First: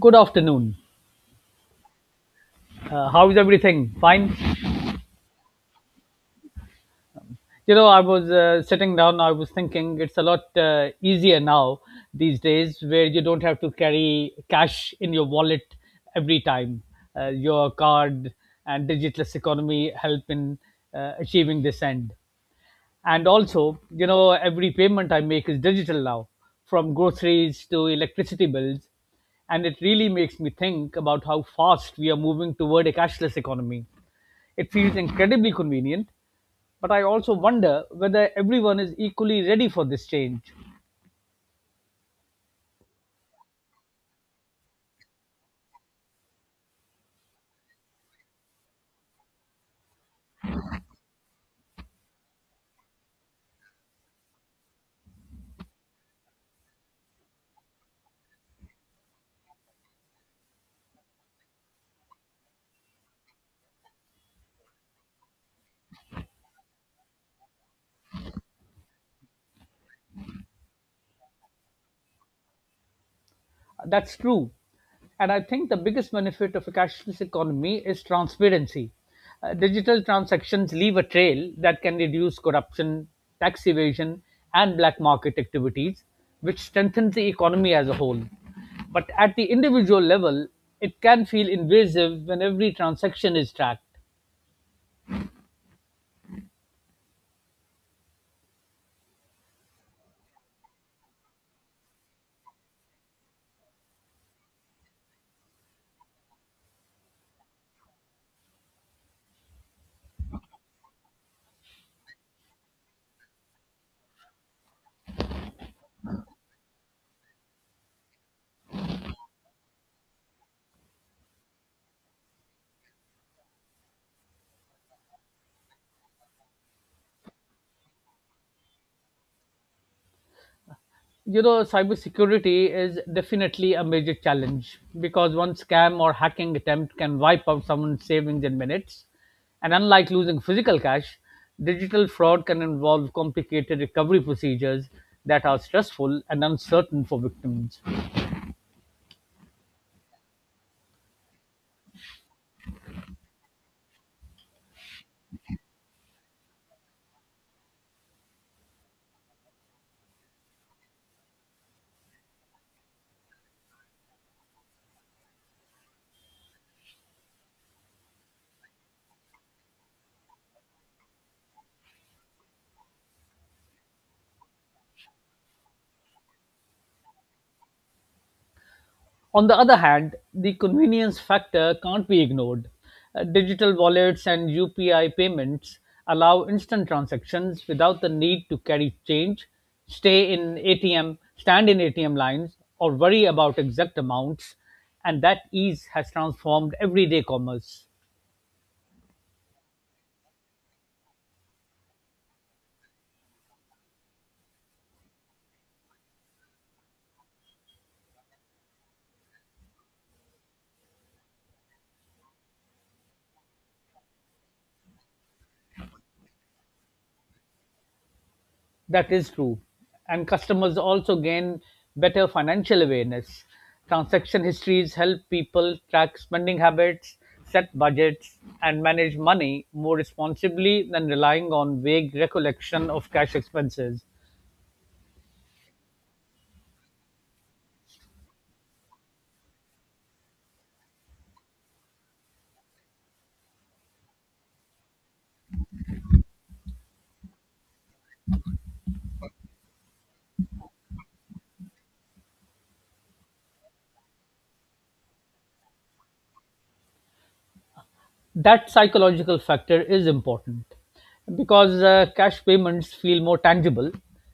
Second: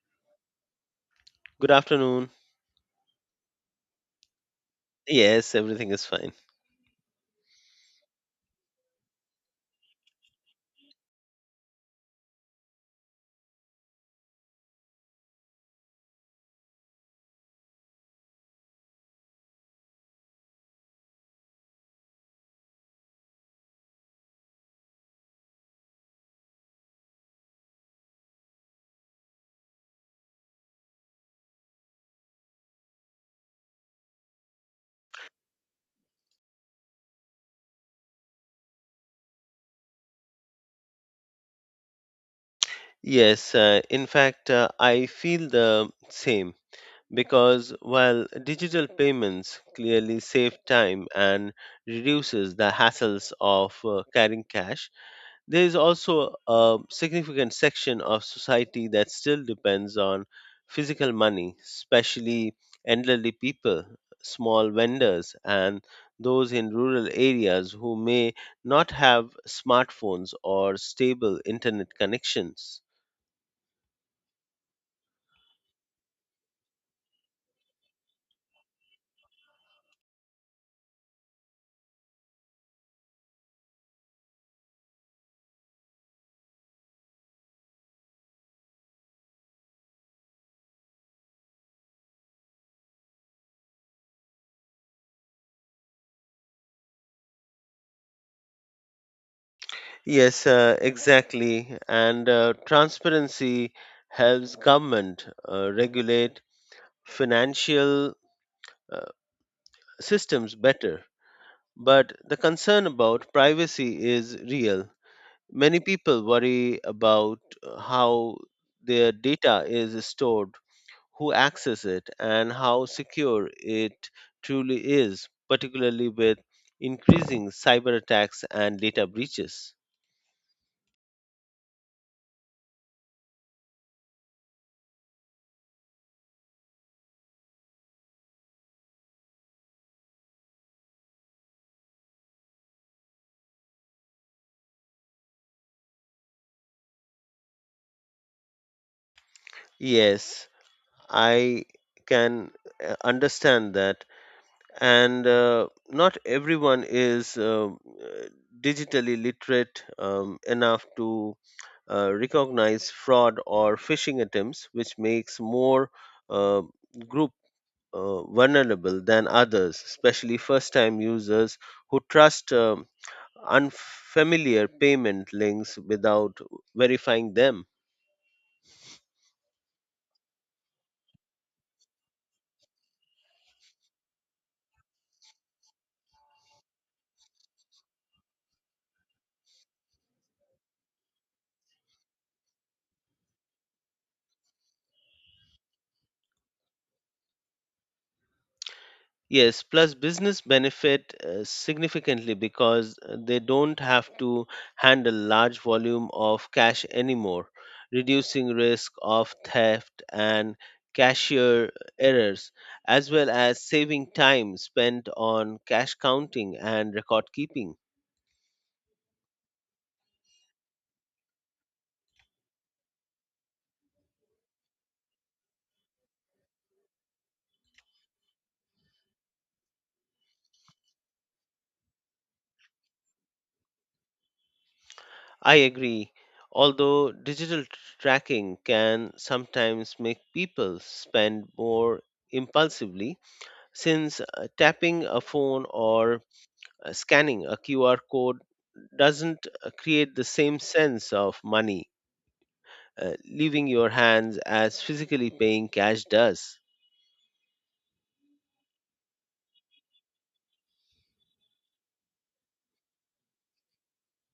Good afternoon. Good afternoon. How is everything? Fine. Yes, everything is fine. You know, I was sitting down. I was thinking it's a lot easier now these days, where you don't have to carry cash in your wallet every time. Your card and digitalist economy help in achieving this end. And also, you know, every payment I make is digital now, from groceries to electricity bills, and it really makes me think about how fast we are moving toward a cashless economy. It feels incredibly convenient, but I also wonder whether everyone is equally ready for this change. Yes, in fact, I feel the same because while digital payments clearly save time and reduces the hassles of carrying cash, there is also a significant section of society that still depends on physical money, especially elderly people, small vendors, and those in rural areas who may not have smartphones or stable internet connections. That's true. And I think the biggest benefit of a cashless economy is transparency. Digital transactions leave a trail that can reduce corruption, tax evasion, and black market activities, which strengthens the economy as a whole. But at the individual level, it can feel invasive when every transaction is tracked. Yes, exactly. And transparency helps government regulate financial, uh, systems better. But the concern about privacy is real. Many people worry about how their data is stored, who accesses it, and how secure it truly is, particularly with increasing cyber attacks and data breaches. You know, cybersecurity is definitely a major challenge because one scam or hacking attempt can wipe out someone's savings in minutes, and unlike losing physical cash, digital fraud can involve complicated recovery procedures that are stressful and uncertain for victims. Yes, I can understand that. And not everyone is digitally literate enough to recognize fraud or phishing attempts, which makes more uh, group vulnerable than others, especially first-time users who trust unfamiliar payment links without verifying them. On the other hand, the convenience factor can't be ignored. Digital wallets and UPI payments allow instant transactions without the need to carry change, stay in ATM, stand in ATM lines, or worry about exact amounts, and that ease has transformed everyday commerce. Yes, plus business benefit significantly because they don't have to handle large volume of cash anymore, reducing risk of theft and cashier errors, as well as saving time spent on cash counting and record keeping. That is true. And customers also gain better financial awareness. Transaction histories help people track spending habits, set budgets, and manage money more responsibly than relying on vague recollection of cash expenses. I agree, although tracking can sometimes make people spend more impulsively since tapping a phone or scanning a QR code doesn't create the same sense of money leaving your hands as physically paying cash does. That psychological factor is important because cash payments feel more tangible,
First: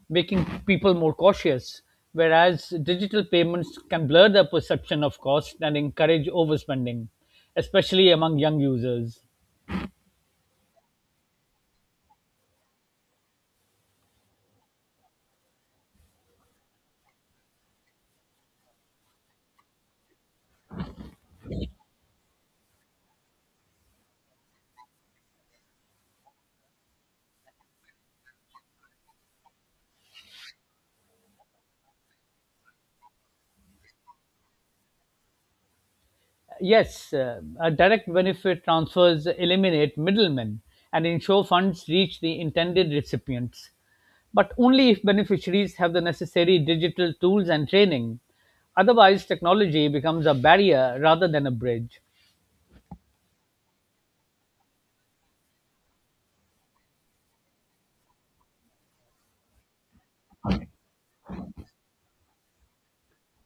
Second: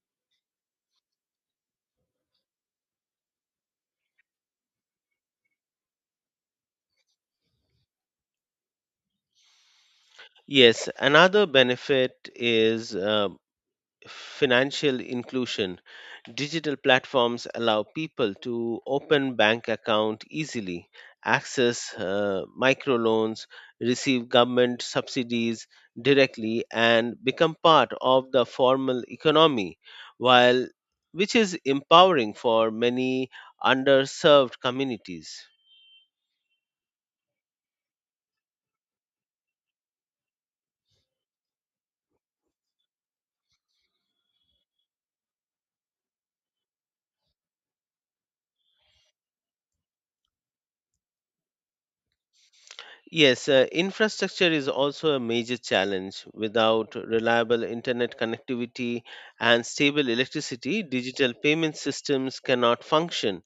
making people more cautious, whereas digital payments can blur the perception of cost and encourage overspending, especially among young users. Yes, another benefit is financial inclusion. Digital platforms allow people to open bank account easily, access microloans, receive government subsidies directly and become part of the formal economy, while which is empowering for many underserved communities. Yes, a direct benefit transfers eliminate middlemen and ensure funds reach the intended recipients, but only if beneficiaries have the necessary digital tools and training. Otherwise, technology becomes a barrier rather than a bridge. Yes, infrastructure is also a major challenge. Without reliable internet connectivity and stable electricity, digital payment systems cannot function,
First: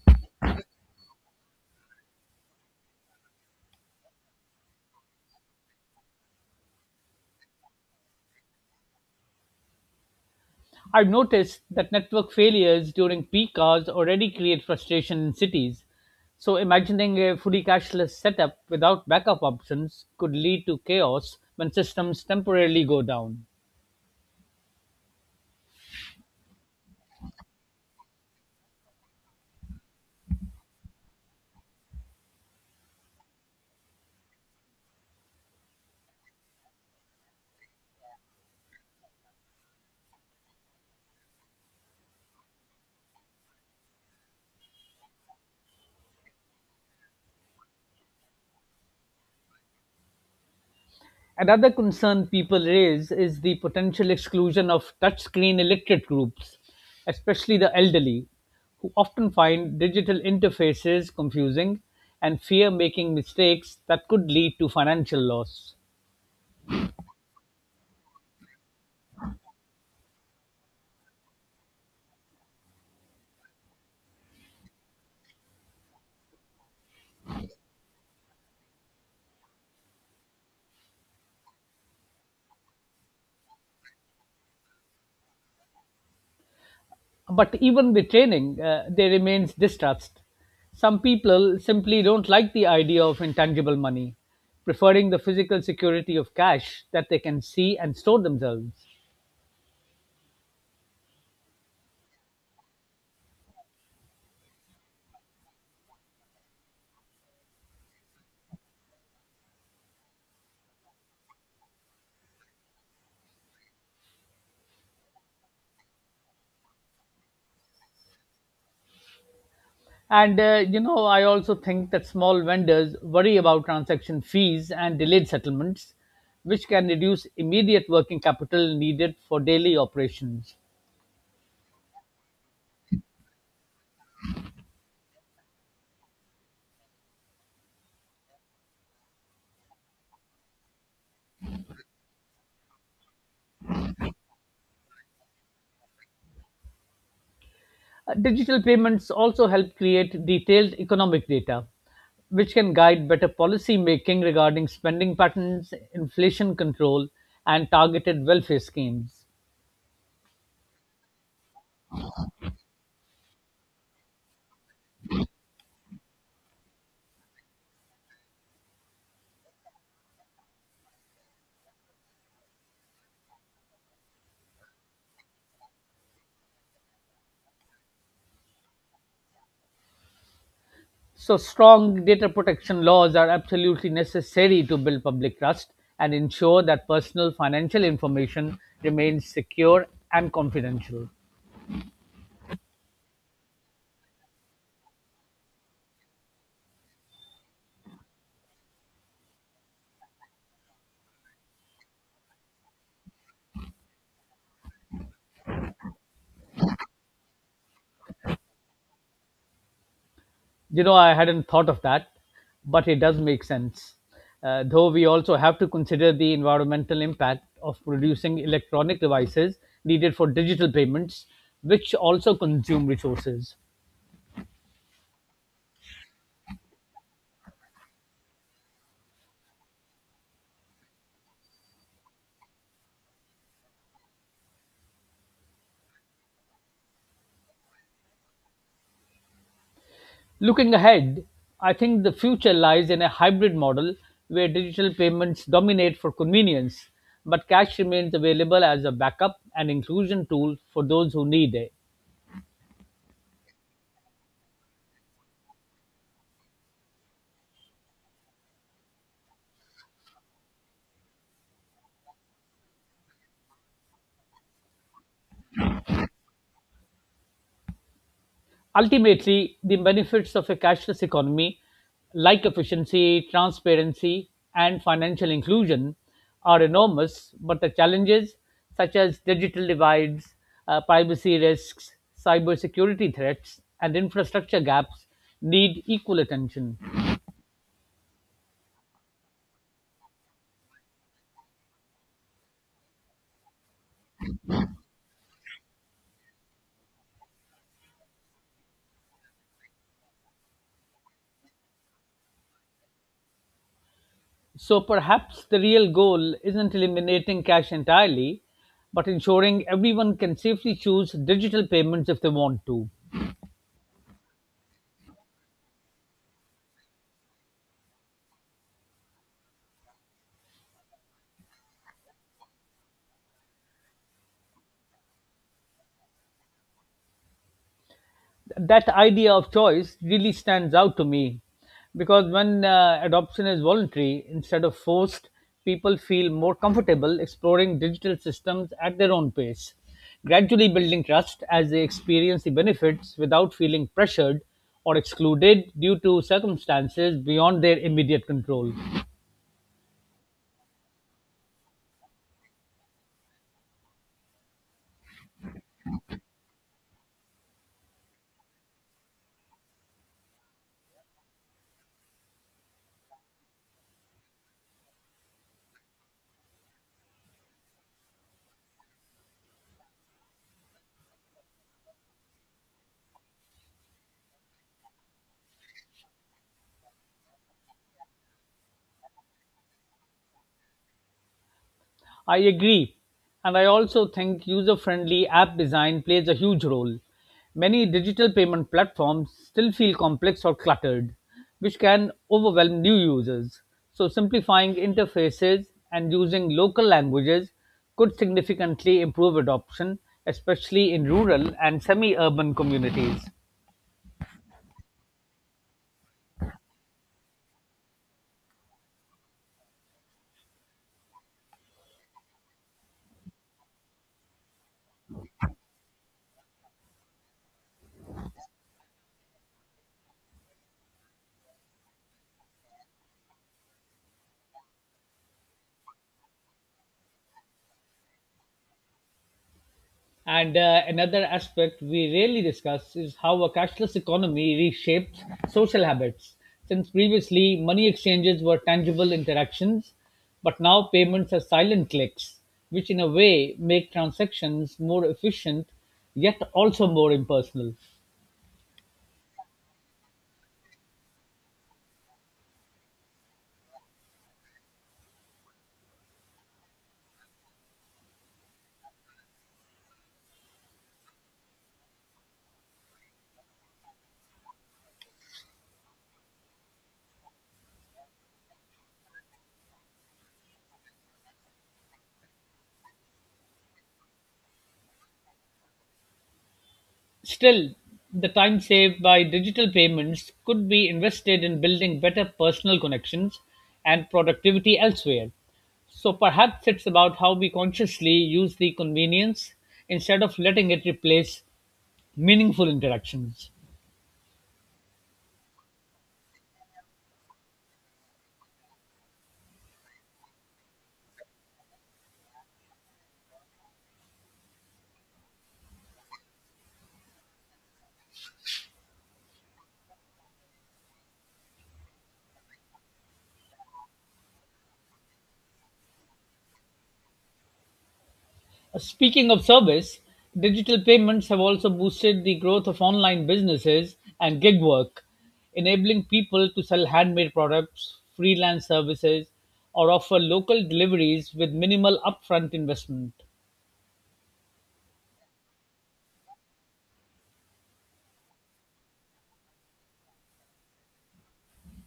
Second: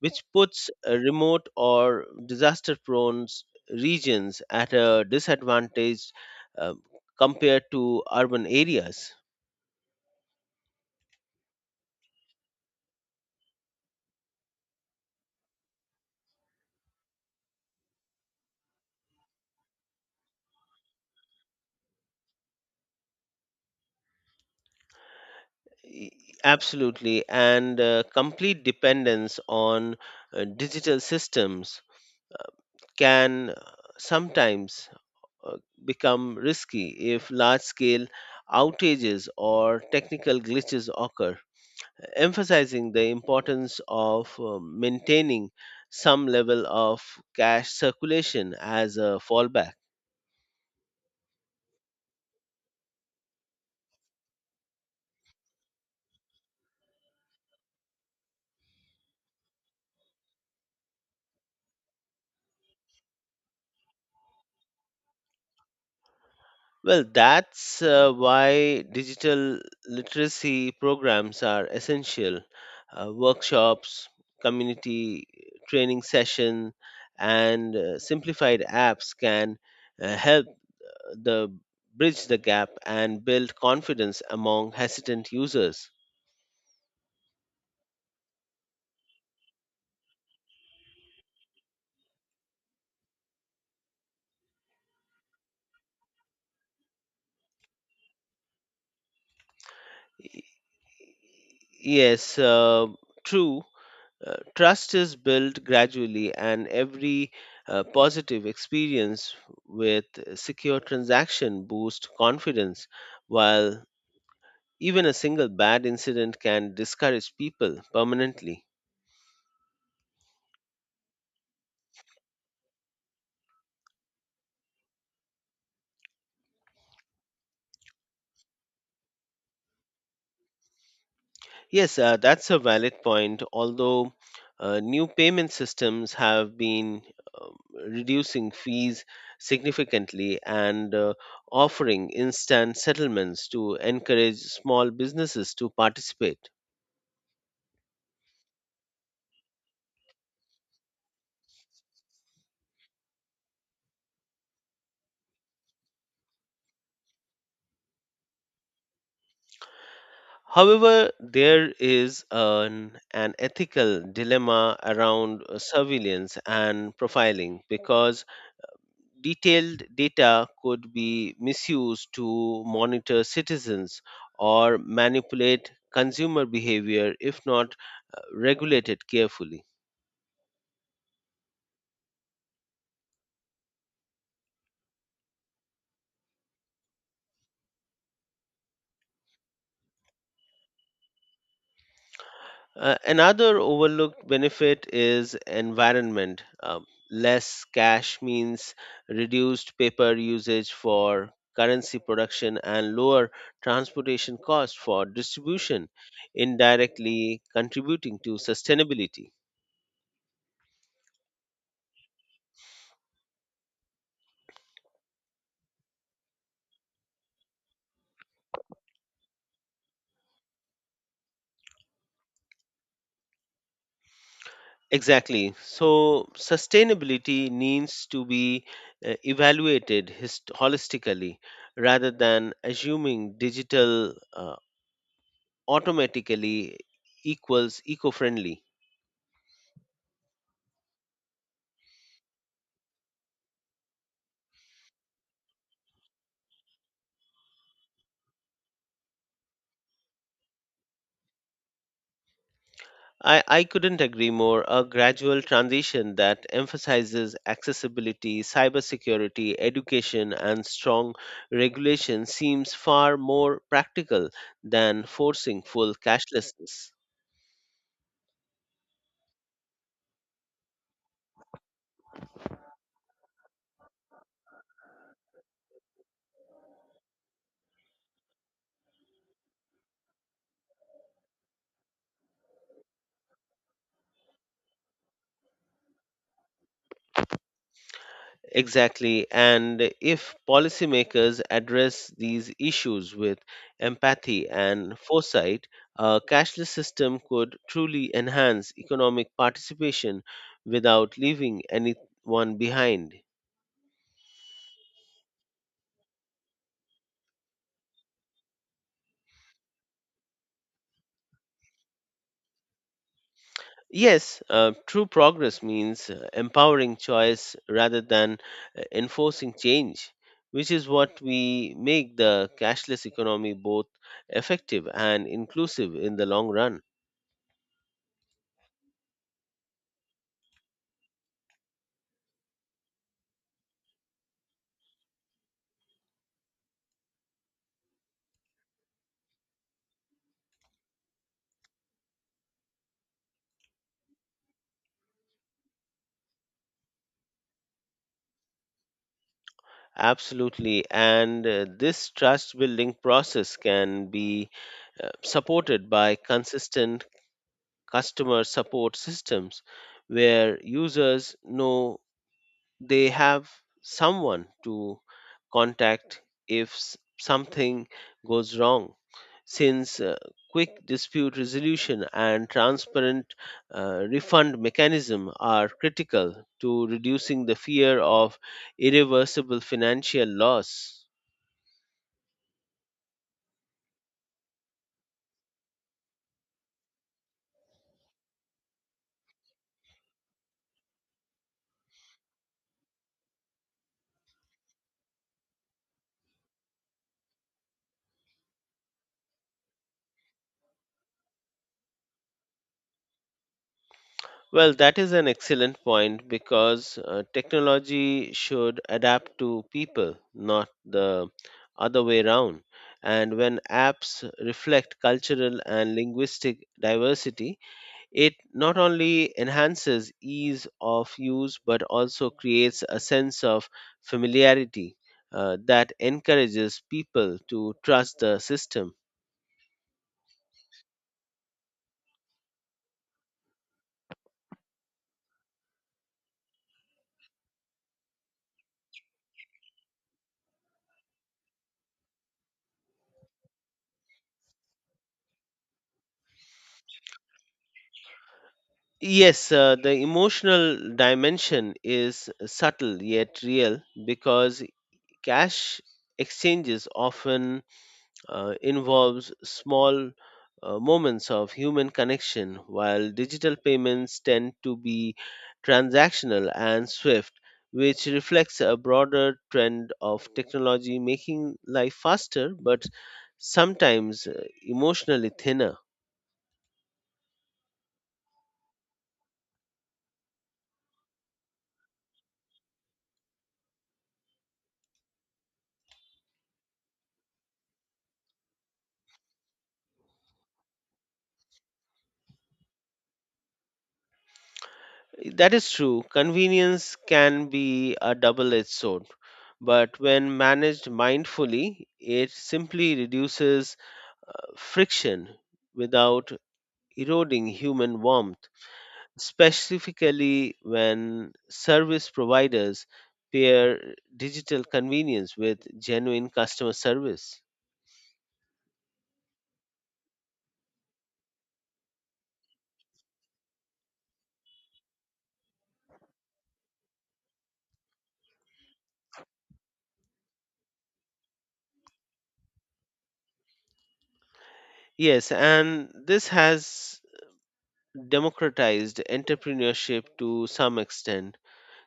which puts remote or disaster prone regions at a disadvantage uh, compared to urban areas. I've noticed that network failures during peak hours already create frustration in cities. So, imagining a fully cashless setup without backup options could lead to chaos when systems temporarily go down. Y- Absolutely, and complete dependence on digital systems uh, can sometimes uh, become risky if large scale outages or technical glitches occur, emphasizing the importance of maintaining some level of cash circulation as a fallback. Another concern people raise is the potential exclusion of touchscreen illiterate groups, especially the elderly, who often find digital interfaces confusing and fear making mistakes that could lead to financial loss. Well, that's why digital literacy programs are essential. Workshops, community training session, and simplified apps can help the bridge the gap and build confidence among hesitant users. But even with training, there remains distrust. Some people simply don't like the idea of intangible money, preferring the physical security of cash that they can see and store themselves. Y- Yes, true. Trust is built gradually, and every positive experience with secure transaction boosts confidence, while even a single bad incident can discourage people permanently. And you know, I also think that small vendors worry about transaction fees and delayed settlements, which can reduce immediate working capital needed for daily operations. Yes, that's a valid point. Although new payment systems have been um, reducing fees significantly and offering instant settlements to encourage small businesses to participate. Digital payments also help create detailed economic data, which can guide better policy making regarding spending patterns, inflation control, and targeted welfare schemes. However, there is an ethical dilemma around surveillance and profiling because detailed data could be misused to monitor citizens or manipulate consumer behavior if not regulated carefully. So, strong data protection laws are absolutely necessary to build public trust and ensure that personal financial information remains secure and confidential. Another overlooked benefit is environment. Less cash means reduced paper usage for currency production and lower transportation costs for distribution, indirectly contributing to sustainability. You know, I hadn't thought of that, but it does make sense. Though we also have to consider the environmental impact of producing electronic devices needed for digital payments, which also consume resources. Exactly. So, sustainability needs to be evaluated holistically rather than assuming digital automatically equals eco friendly. Looking ahead, I think the future lies in a hybrid model where digital payments dominate for convenience, but cash remains available as a backup and inclusion tool for those who need it. I couldn't agree more. A gradual transition that emphasizes accessibility, cybersecurity, education, and strong regulation seems far more practical than forcing full cashlessness. Ultimately, the benefits of a cashless economy, like efficiency, transparency, and financial inclusion, are enormous, but the challenges, such as digital divides, privacy risks, cybersecurity threats, and infrastructure gaps, need equal attention. Exactly. And if policymakers address these issues with empathy and foresight, a cashless system could truly enhance economic participation without leaving anyone behind. So perhaps the real goal isn't eliminating cash entirely, but ensuring everyone can safely choose digital payments if they want to. Yes, true progress means empowering choice rather than enforcing change, which is what we make the cashless economy both effective and inclusive in the long run. That idea of choice really stands out to me because when adoption is voluntary instead of forced, people feel more comfortable exploring digital systems at their own pace, gradually building trust as they experience the benefits without feeling pressured or excluded due to circumstances beyond their immediate control. Absolutely, and this trust building process can be supported by consistent customer support systems where users know they have someone to contact if something goes wrong. Since quick dispute resolution and transparent refund mechanism are critical to reducing the fear of irreversible financial loss. I agree. And I also think user friendly app design plays a huge role. Many digital payment platforms still feel complex or cluttered, which can overwhelm new users. So, simplifying interfaces and using local languages could significantly improve adoption, especially in rural and semi urban communities. Well, that is an excellent point because technology should adapt to people, not the other way around. And when apps reflect cultural and linguistic diversity, it not only enhances ease of use but also creates a sense of familiarity that encourages people to trust the system. And another aspect we rarely discuss is how a cashless economy reshapes social habits. Since previously, money exchanges were tangible interactions, but now payments are silent clicks, which in a way make transactions more efficient yet also more impersonal. Yes, the emotional dimension is subtle yet real because cash exchanges often involves small moments of human connection while digital payments tend to be transactional and swift, which reflects a broader trend of technology making life faster but sometimes emotionally thinner. Still, the time saved by digital payments could be invested in building better personal connections and productivity elsewhere. So perhaps it's about how we consciously use the convenience instead of letting it replace meaningful interactions. That is true. Convenience can be a double edged sword, but when managed mindfully, it simply reduces friction without eroding human warmth, specifically when service providers pair digital convenience with genuine customer service. Speaking of service, digital payments have also boosted the growth of online businesses and gig work, enabling people to sell handmade products, freelance services, or offer local deliveries with minimal upfront investment. Yes, and this has democratized entrepreneurship to some extent,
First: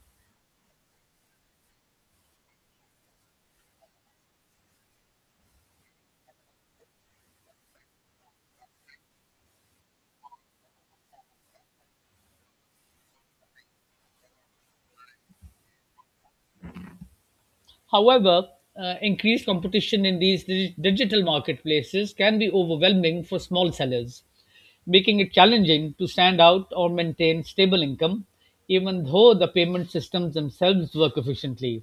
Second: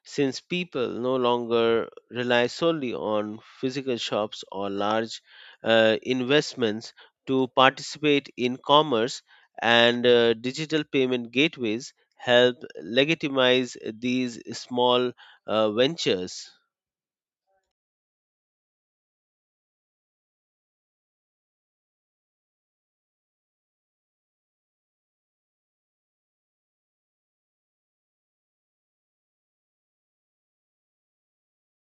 since people no longer rely solely on physical shops or large investments to participate in commerce, and digital payment gateways help legitimize these small ventures. However, increased competition in these digital marketplaces can be overwhelming for small sellers, making it challenging to stand out or maintain stable income, even though the payment systems themselves work efficiently.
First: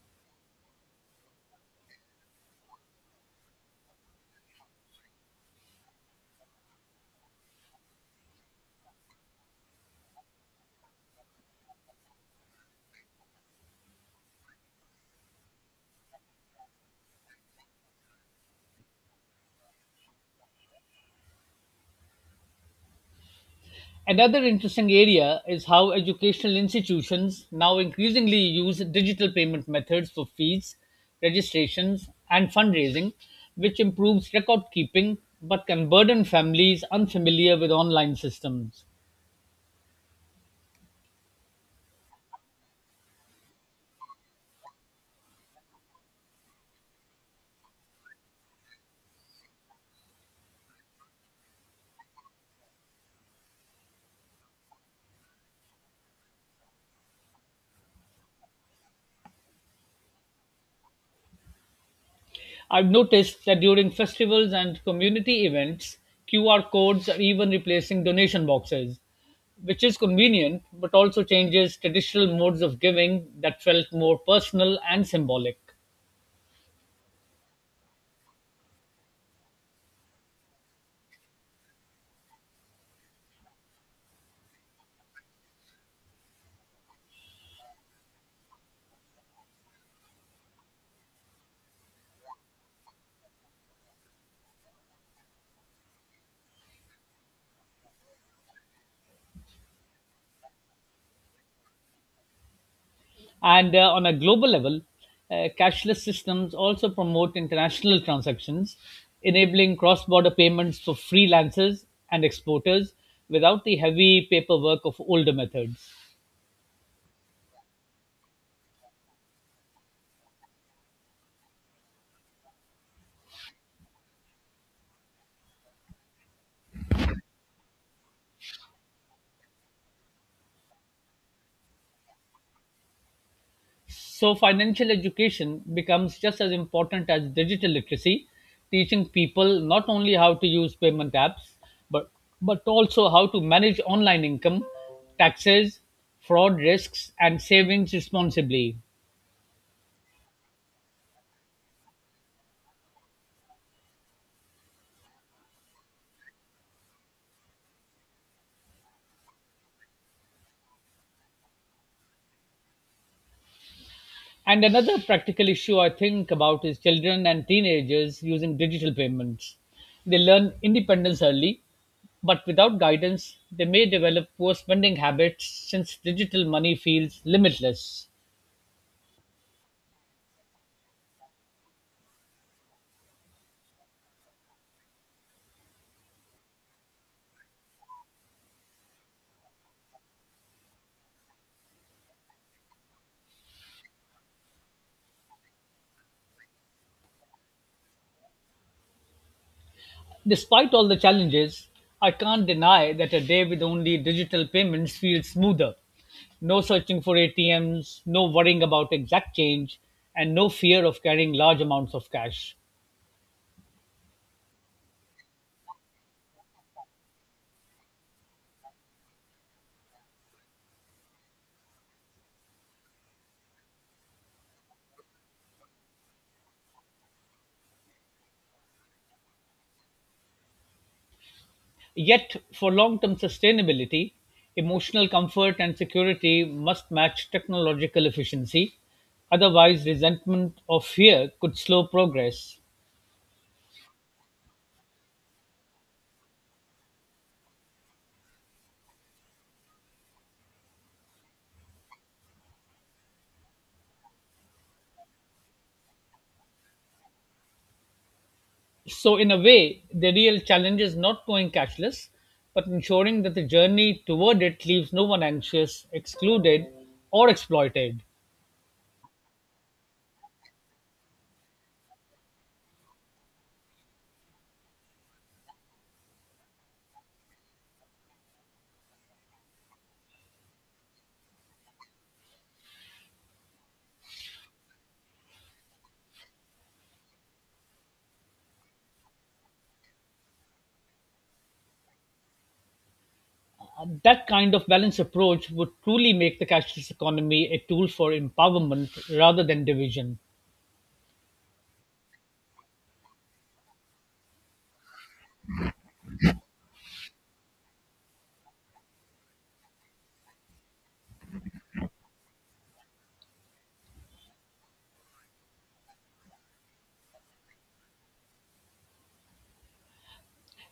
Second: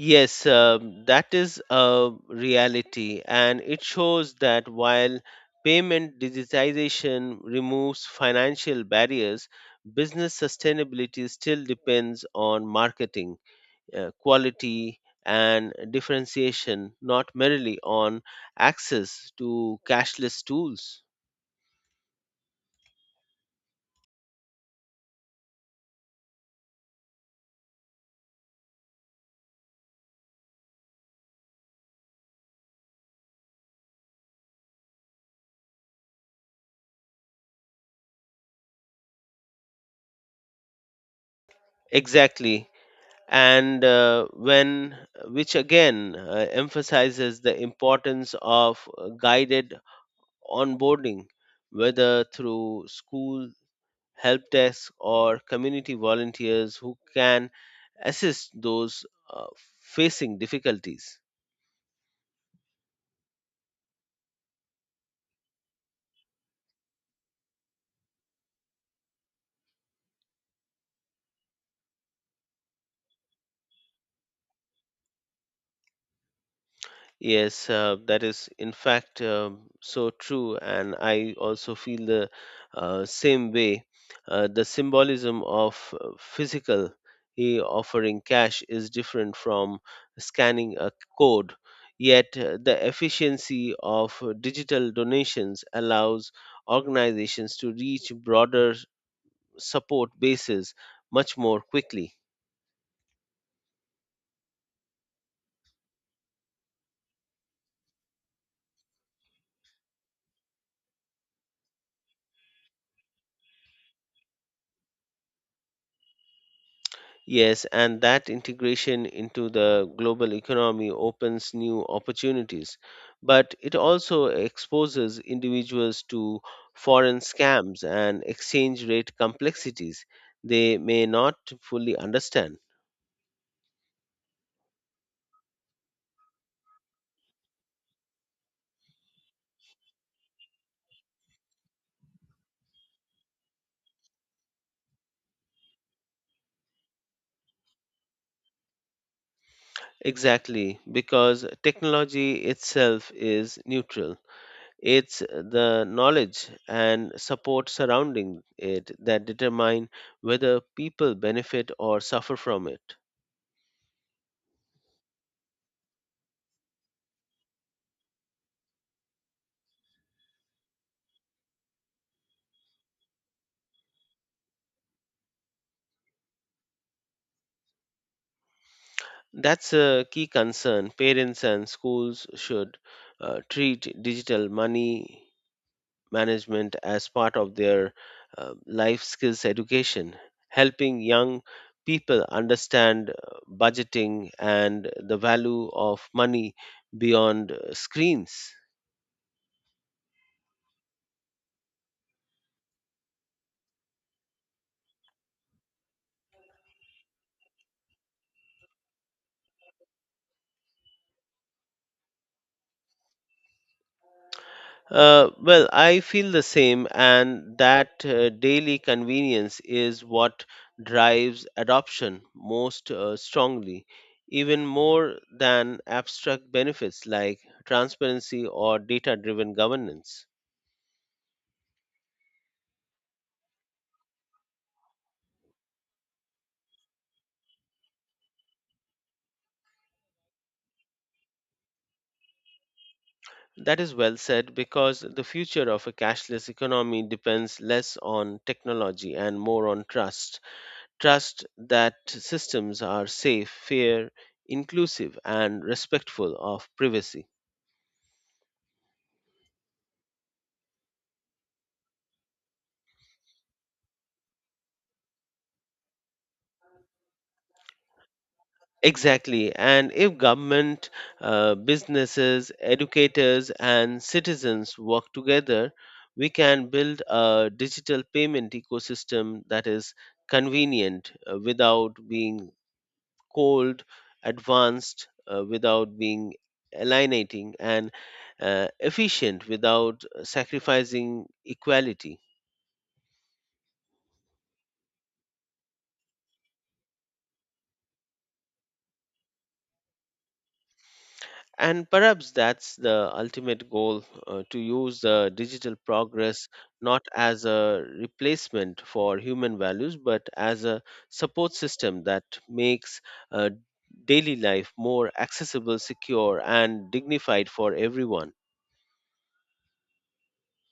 Yes, that is a reality, and it shows that while payment digitization removes financial barriers, business sustainability still depends on marketing, quality, and differentiation, not merely on access to cashless tools. Another interesting area is how educational institutions now increasingly use digital payment methods for fees, registrations, and fundraising, which improves record keeping but can burden families unfamiliar with online systems. Exactly. And uh, when, which again emphasizes the importance of guided onboarding, whether through school help desk or community volunteers who can assist those uh, facing difficulties. I've noticed that during festivals and community events, QR codes are even replacing donation boxes, which is convenient but also changes traditional modes of giving that felt more personal and symbolic. Yes, that is in fact so true, and I also feel the same way. The symbolism of physical offering cash is different from scanning a code, yet the efficiency of digital donations allows organizations to reach broader support bases much more quickly. And on a global level, cashless systems also promote international transactions, enabling cross border payments for freelancers and exporters without the heavy paperwork of older methods. Yes, and that integration into the global economy opens new opportunities, but it also exposes individuals to foreign scams and exchange rate complexities they may not fully understand. So, financial education becomes just as important as digital literacy, teaching people not only how to use payment apps, but, but also how to manage online income, taxes, fraud risks, and savings responsibly. Exactly, because technology itself is neutral. It's the knowledge and support surrounding it that determine whether people benefit or suffer from it. And another practical issue I think about is children and teenagers using digital payments. They learn independence early, but without guidance, they may develop poor spending habits since digital money feels limitless. That's a key concern. Parents and schools should treat digital money management as part of their life skills education, helping young people understand budgeting and the value of money beyond screens. Despite all the challenges, I can't deny that a day with only digital payments feels smoother. No searching for ATMs, no worrying about exact change, and no fear of carrying large amounts of cash. Well, I feel the same, and that daily convenience is what drives adoption most strongly, even more than abstract benefits like transparency or data driven governance. Yet, for long-term sustainability, emotional comfort and security must match technological efficiency. Otherwise, resentment or fear could slow progress. That is well said because the future of a cashless economy depends less on technology and more on trust. Trust that systems are safe, fair, inclusive, and respectful of privacy. So, in a way, the real challenge is not going cashless, but ensuring that the journey toward it leaves no one anxious, excluded, or exploited. Exactly. And if government, businesses, educators, and citizens work together, we can build a digital payment ecosystem that is convenient without being cold, advanced without being alienating, and efficient without sacrificing equality. That kind of balanced approach would truly make the cashless economy a tool for empowerment rather than division. And perhaps that's the ultimate goal, to use digital progress not as a replacement for human values, but as a support system that makes uh, daily life more accessible, secure, and dignified for everyone.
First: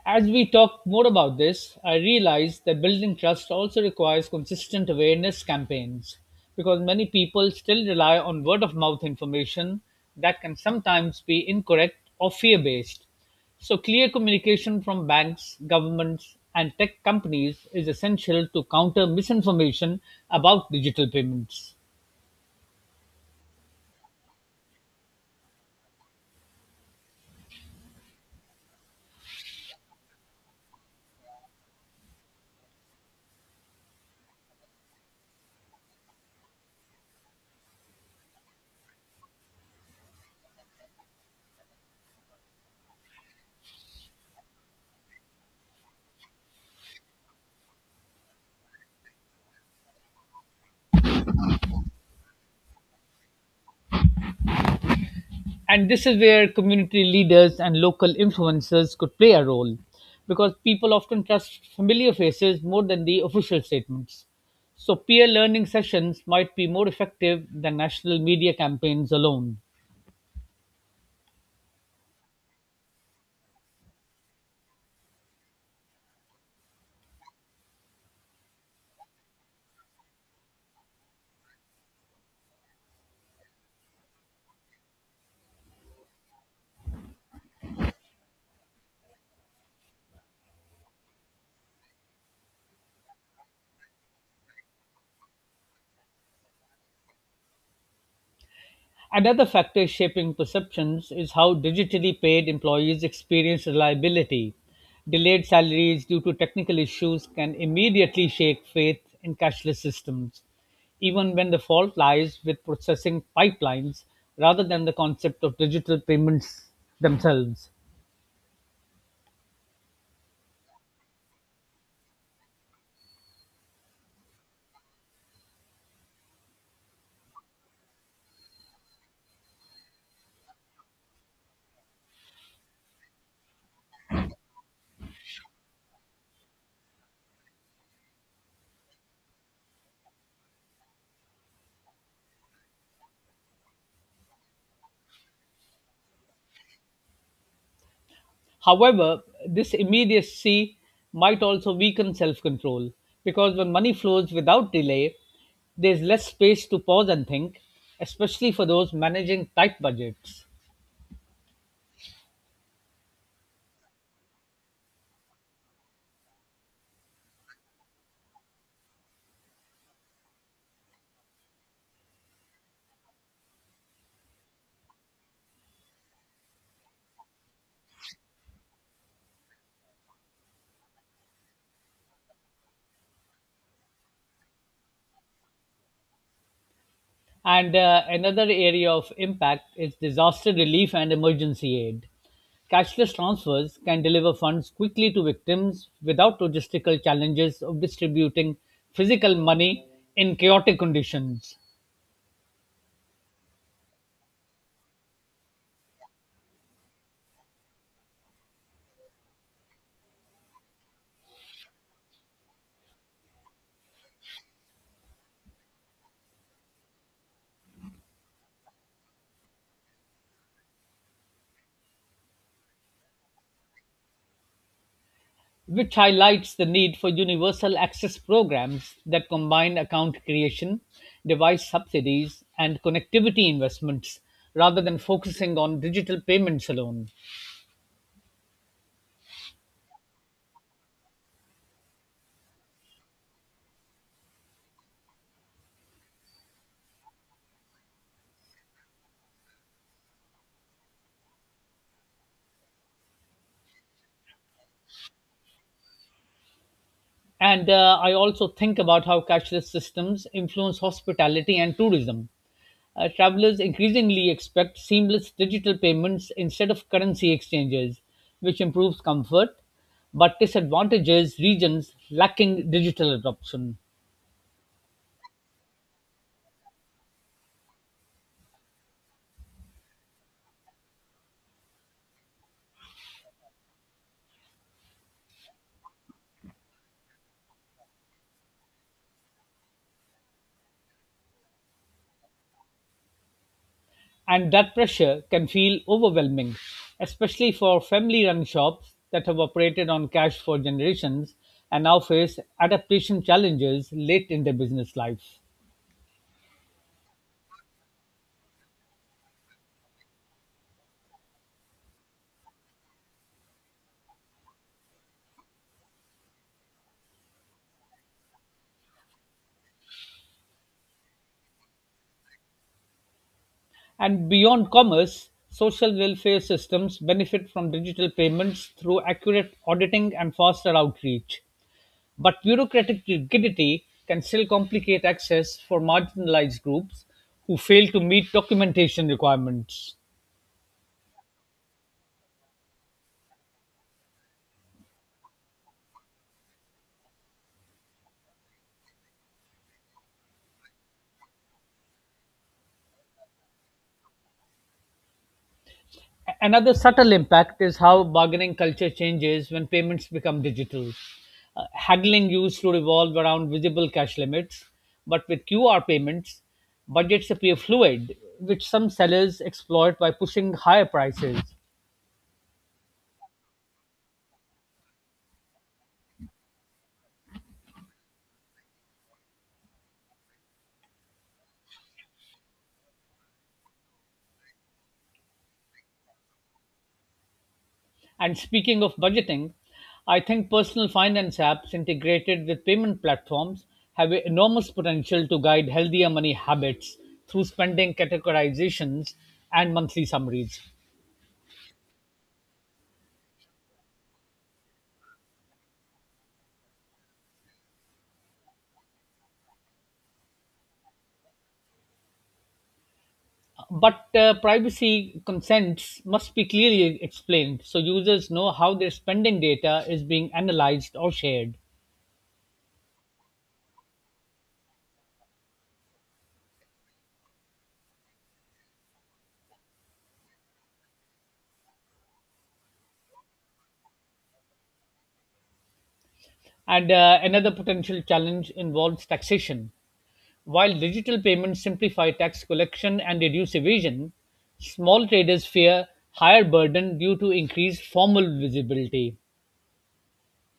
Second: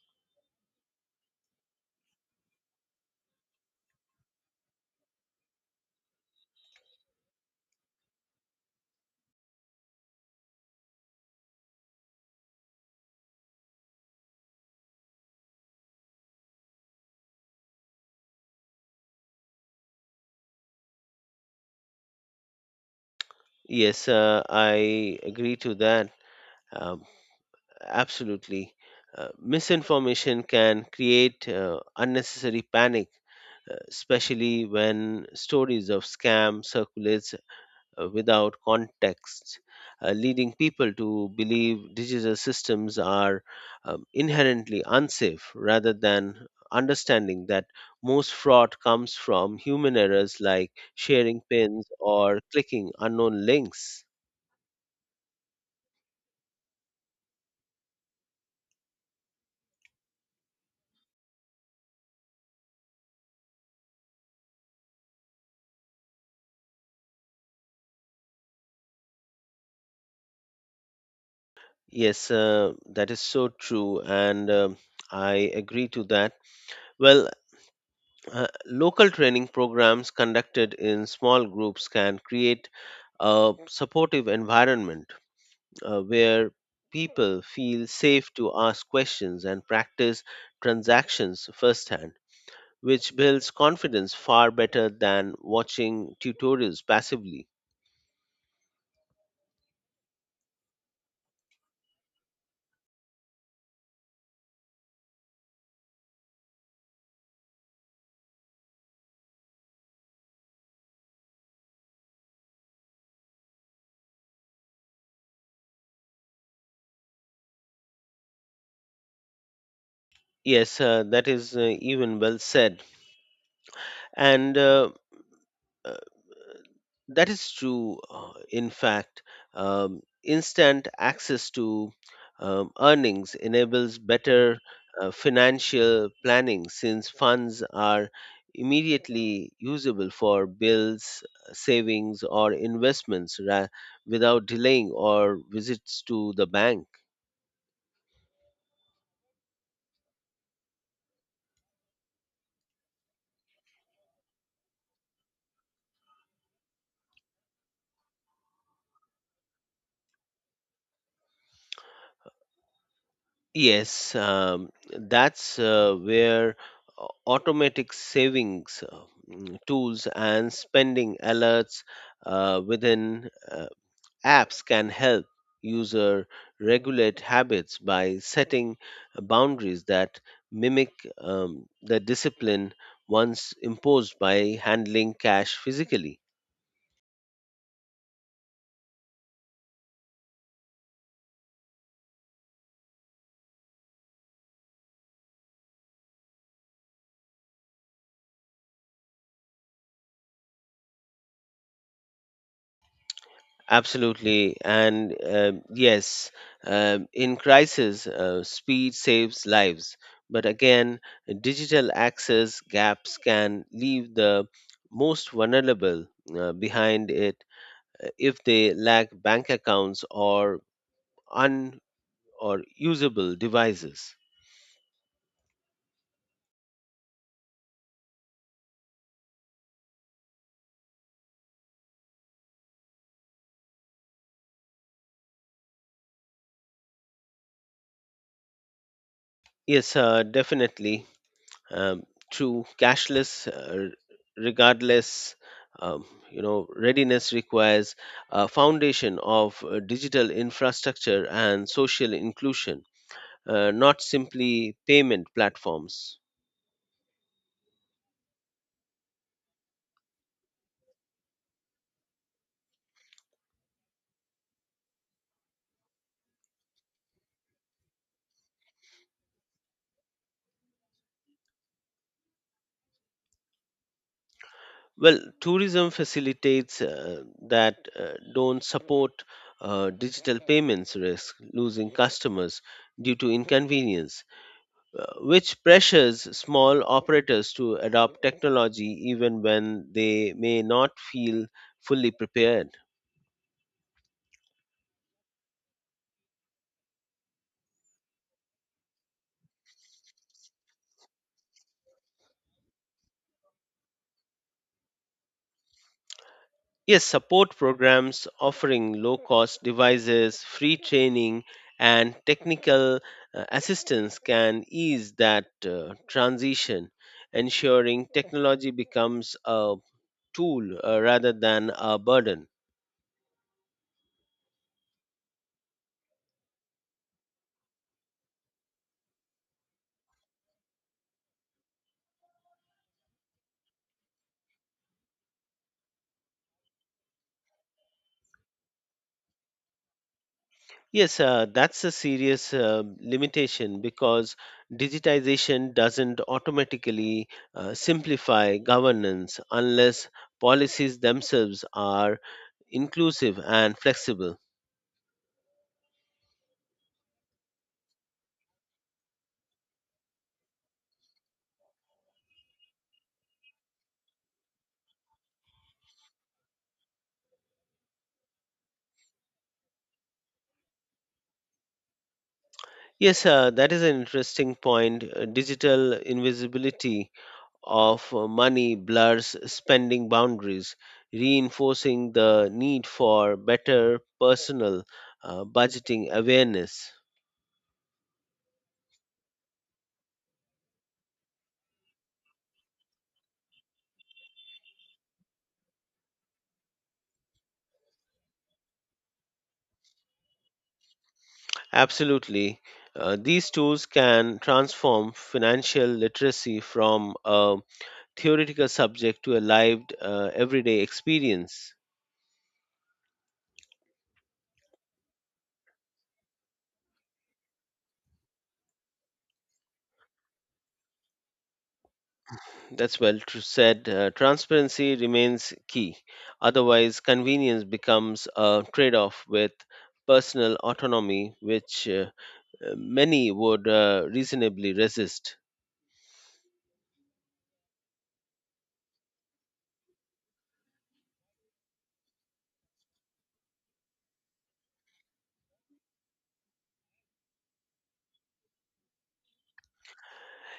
As we talk more about this, I realize that building trust also requires consistent awareness campaigns because many people still rely on word of mouth information that can sometimes be incorrect or fear based. So, clear communication from banks, governments, and tech companies is essential to counter misinformation about digital payments. Yes, I agree to that. Um, absolutely. Misinformation can create unnecessary panic especially when stories of scam circulates without context, leading people to believe digital systems are inherently unsafe rather than understanding that most fraud comes from human errors like sharing pins or clicking unknown links. And this is where community leaders and local influencers could play a role because people often trust familiar faces more than the official statements. So, peer learning sessions might be more effective than national media campaigns alone. Yes, that is so true, and I agree to that. Well, local training programs conducted in small groups can create a supportive environment where people feel safe to ask questions and practice transactions firsthand, which builds confidence far better than watching tutorials passively. Another factor shaping perceptions is how digitally paid employees experience reliability. Delayed salaries due to technical issues can immediately shake faith in cashless systems, even when the fault lies with processing pipelines rather than the concept of digital payments themselves. Yes, that is even well said. And uh, That is true. In fact, instant access to earnings enables better financial planning since funds are immediately usable for bills, savings, or investments without delaying or visits to the bank. However, this immediacy might also weaken self control because when money flows without delay, there's less space to pause and think, especially for those managing tight budgets. Yes, that's where automatic savings tools and spending alerts within apps can help user regulate habits by setting boundaries that mimic the discipline once imposed by handling cash physically. And another area of impact is disaster relief and emergency aid. Cashless transfers can deliver funds quickly to victims without logistical challenges of distributing physical money in chaotic conditions, Absolutely. And yes, in crisis, speed saves lives. But again, digital access gaps can leave the most vulnerable behind it if they lack bank accounts un or usable devices. which highlights the need for universal access programs that combine account creation, device subsidies, and connectivity investments rather than focusing on digital payments alone. Yes, definitely. um, True cashless regardless um, readiness requires a foundation of digital infrastructure and social inclusion, not simply payment platforms. And I also think about how cashless systems influence hospitality and tourism. Travelers increasingly expect seamless digital payments instead of currency exchanges, which improves comfort but disadvantages regions lacking digital adoption. Well, tourism facilitates that don't support digital payments risk losing customers due to inconvenience, which pressures small operators to adopt technology even when they may not feel fully prepared. And that pressure can feel overwhelming, especially for family run shops that have operated on cash for generations and now face adaptation challenges late in their business life. Yes, support programs offering low cost devices, free training, and technical assistance can ease that transition, ensuring technology becomes a tool rather than a burden. And beyond commerce, social welfare systems benefit from digital payments through accurate auditing and faster outreach. But bureaucratic rigidity can still complicate access for marginalized groups who fail to meet documentation requirements. Yes, that's a serious limitation because digitization doesn't automatically simplify governance unless policies themselves are inclusive and flexible. Another subtle impact is how bargaining culture changes when payments become digital. Haggling used to revolve around visible cash limits, but with QR payments, budgets appear fluid, which some sellers exploit by pushing higher prices. Yes, that is an interesting point. Digital invisibility of money blurs spending boundaries, reinforcing the need for better personal budgeting awareness. And speaking of budgeting, I think personal finance apps integrated with payment platforms have a enormous potential to guide healthier money habits through spending categorizations and monthly summaries. Absolutely. These tools can transform financial literacy from a theoretical subject to a live, everyday experience. But privacy consents must be clearly explained so users know how their spending data is being analyzed or shared. That's well said. Transparency remains key. Otherwise, convenience becomes a trade off with personal autonomy, which many would reasonably resist. And another potential challenge involves taxation. While digital payments simplify tax collection and reduce evasion, small traders fear higher burden due to increased formal visibility.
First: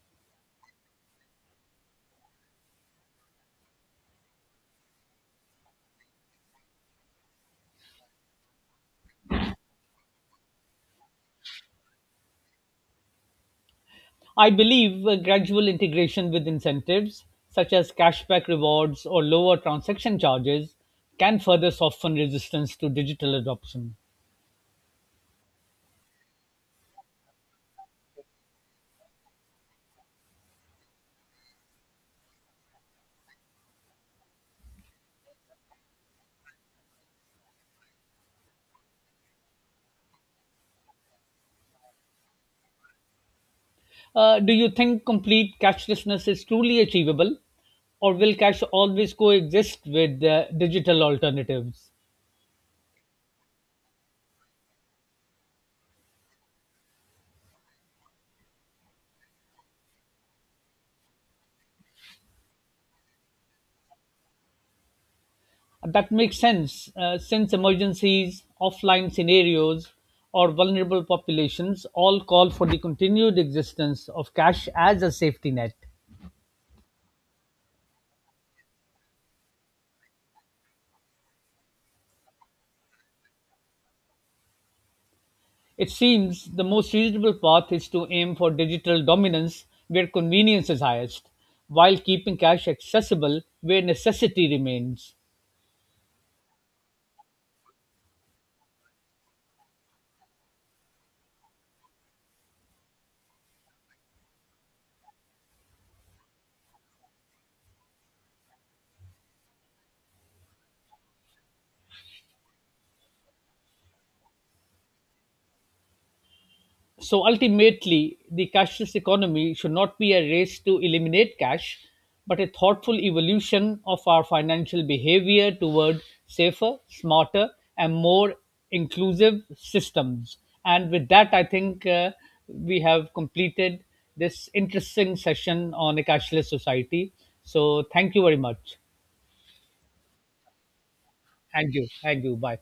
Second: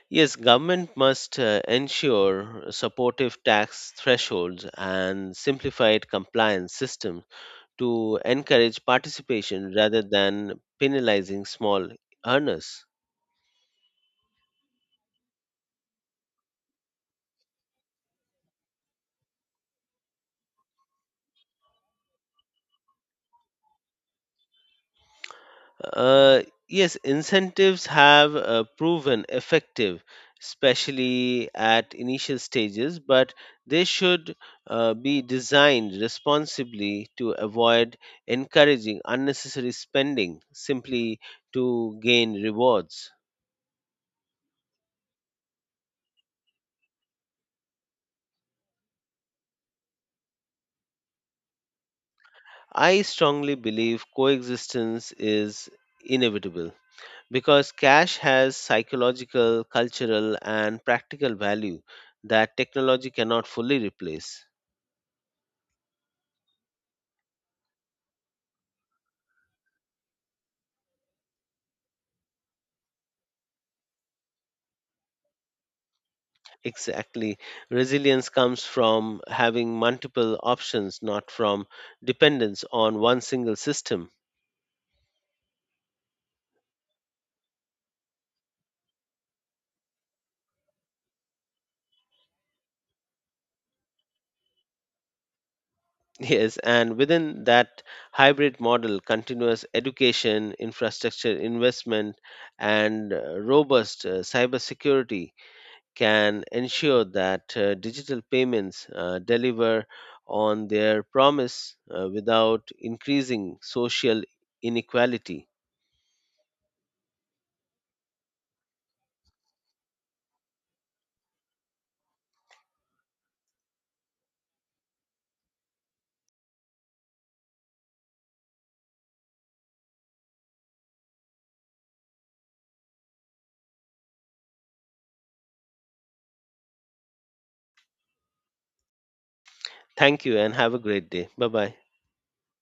Yes, government must ensure supportive tax thresholds and simplified compliance systems to encourage participation rather than penalizing small earners. I believe a gradual integration with incentives, such as cashback rewards or lower transaction charges, can further soften resistance to digital adoption. Uh, yes, incentives have proven effective, especially at initial stages, but they should be designed responsibly to avoid encouraging unnecessary spending simply to gain rewards. Do you think complete cashlessness is truly achievable, or will cash always coexist with digital alternatives? I strongly believe coexistence is inevitable, because cash has psychological, cultural, and practical value that technology cannot fully replace. That makes sense since emergencies, offline scenarios, or vulnerable populations all call for the continued existence of cash as a safety net. Exactly. Resilience comes from having multiple options, not from dependence on one single system. It seems the most reasonable path is to aim for digital dominance where convenience is highest, while keeping cash accessible where necessity remains. Yes, and within that hybrid model, continuous education, infrastructure investment, and robust cybersecurity can ensure that digital payments deliver on their promise without increasing social inequality. So ultimately, the cashless economy should not be a race to eliminate cash, but a thoughtful evolution of our financial behavior toward safer, smarter, and more inclusive systems. And with that, I think we have completed this interesting session on a cashless society. So thank you very much. Thank you and have a great day. Bye bye. Thank you. Thank you. Bye.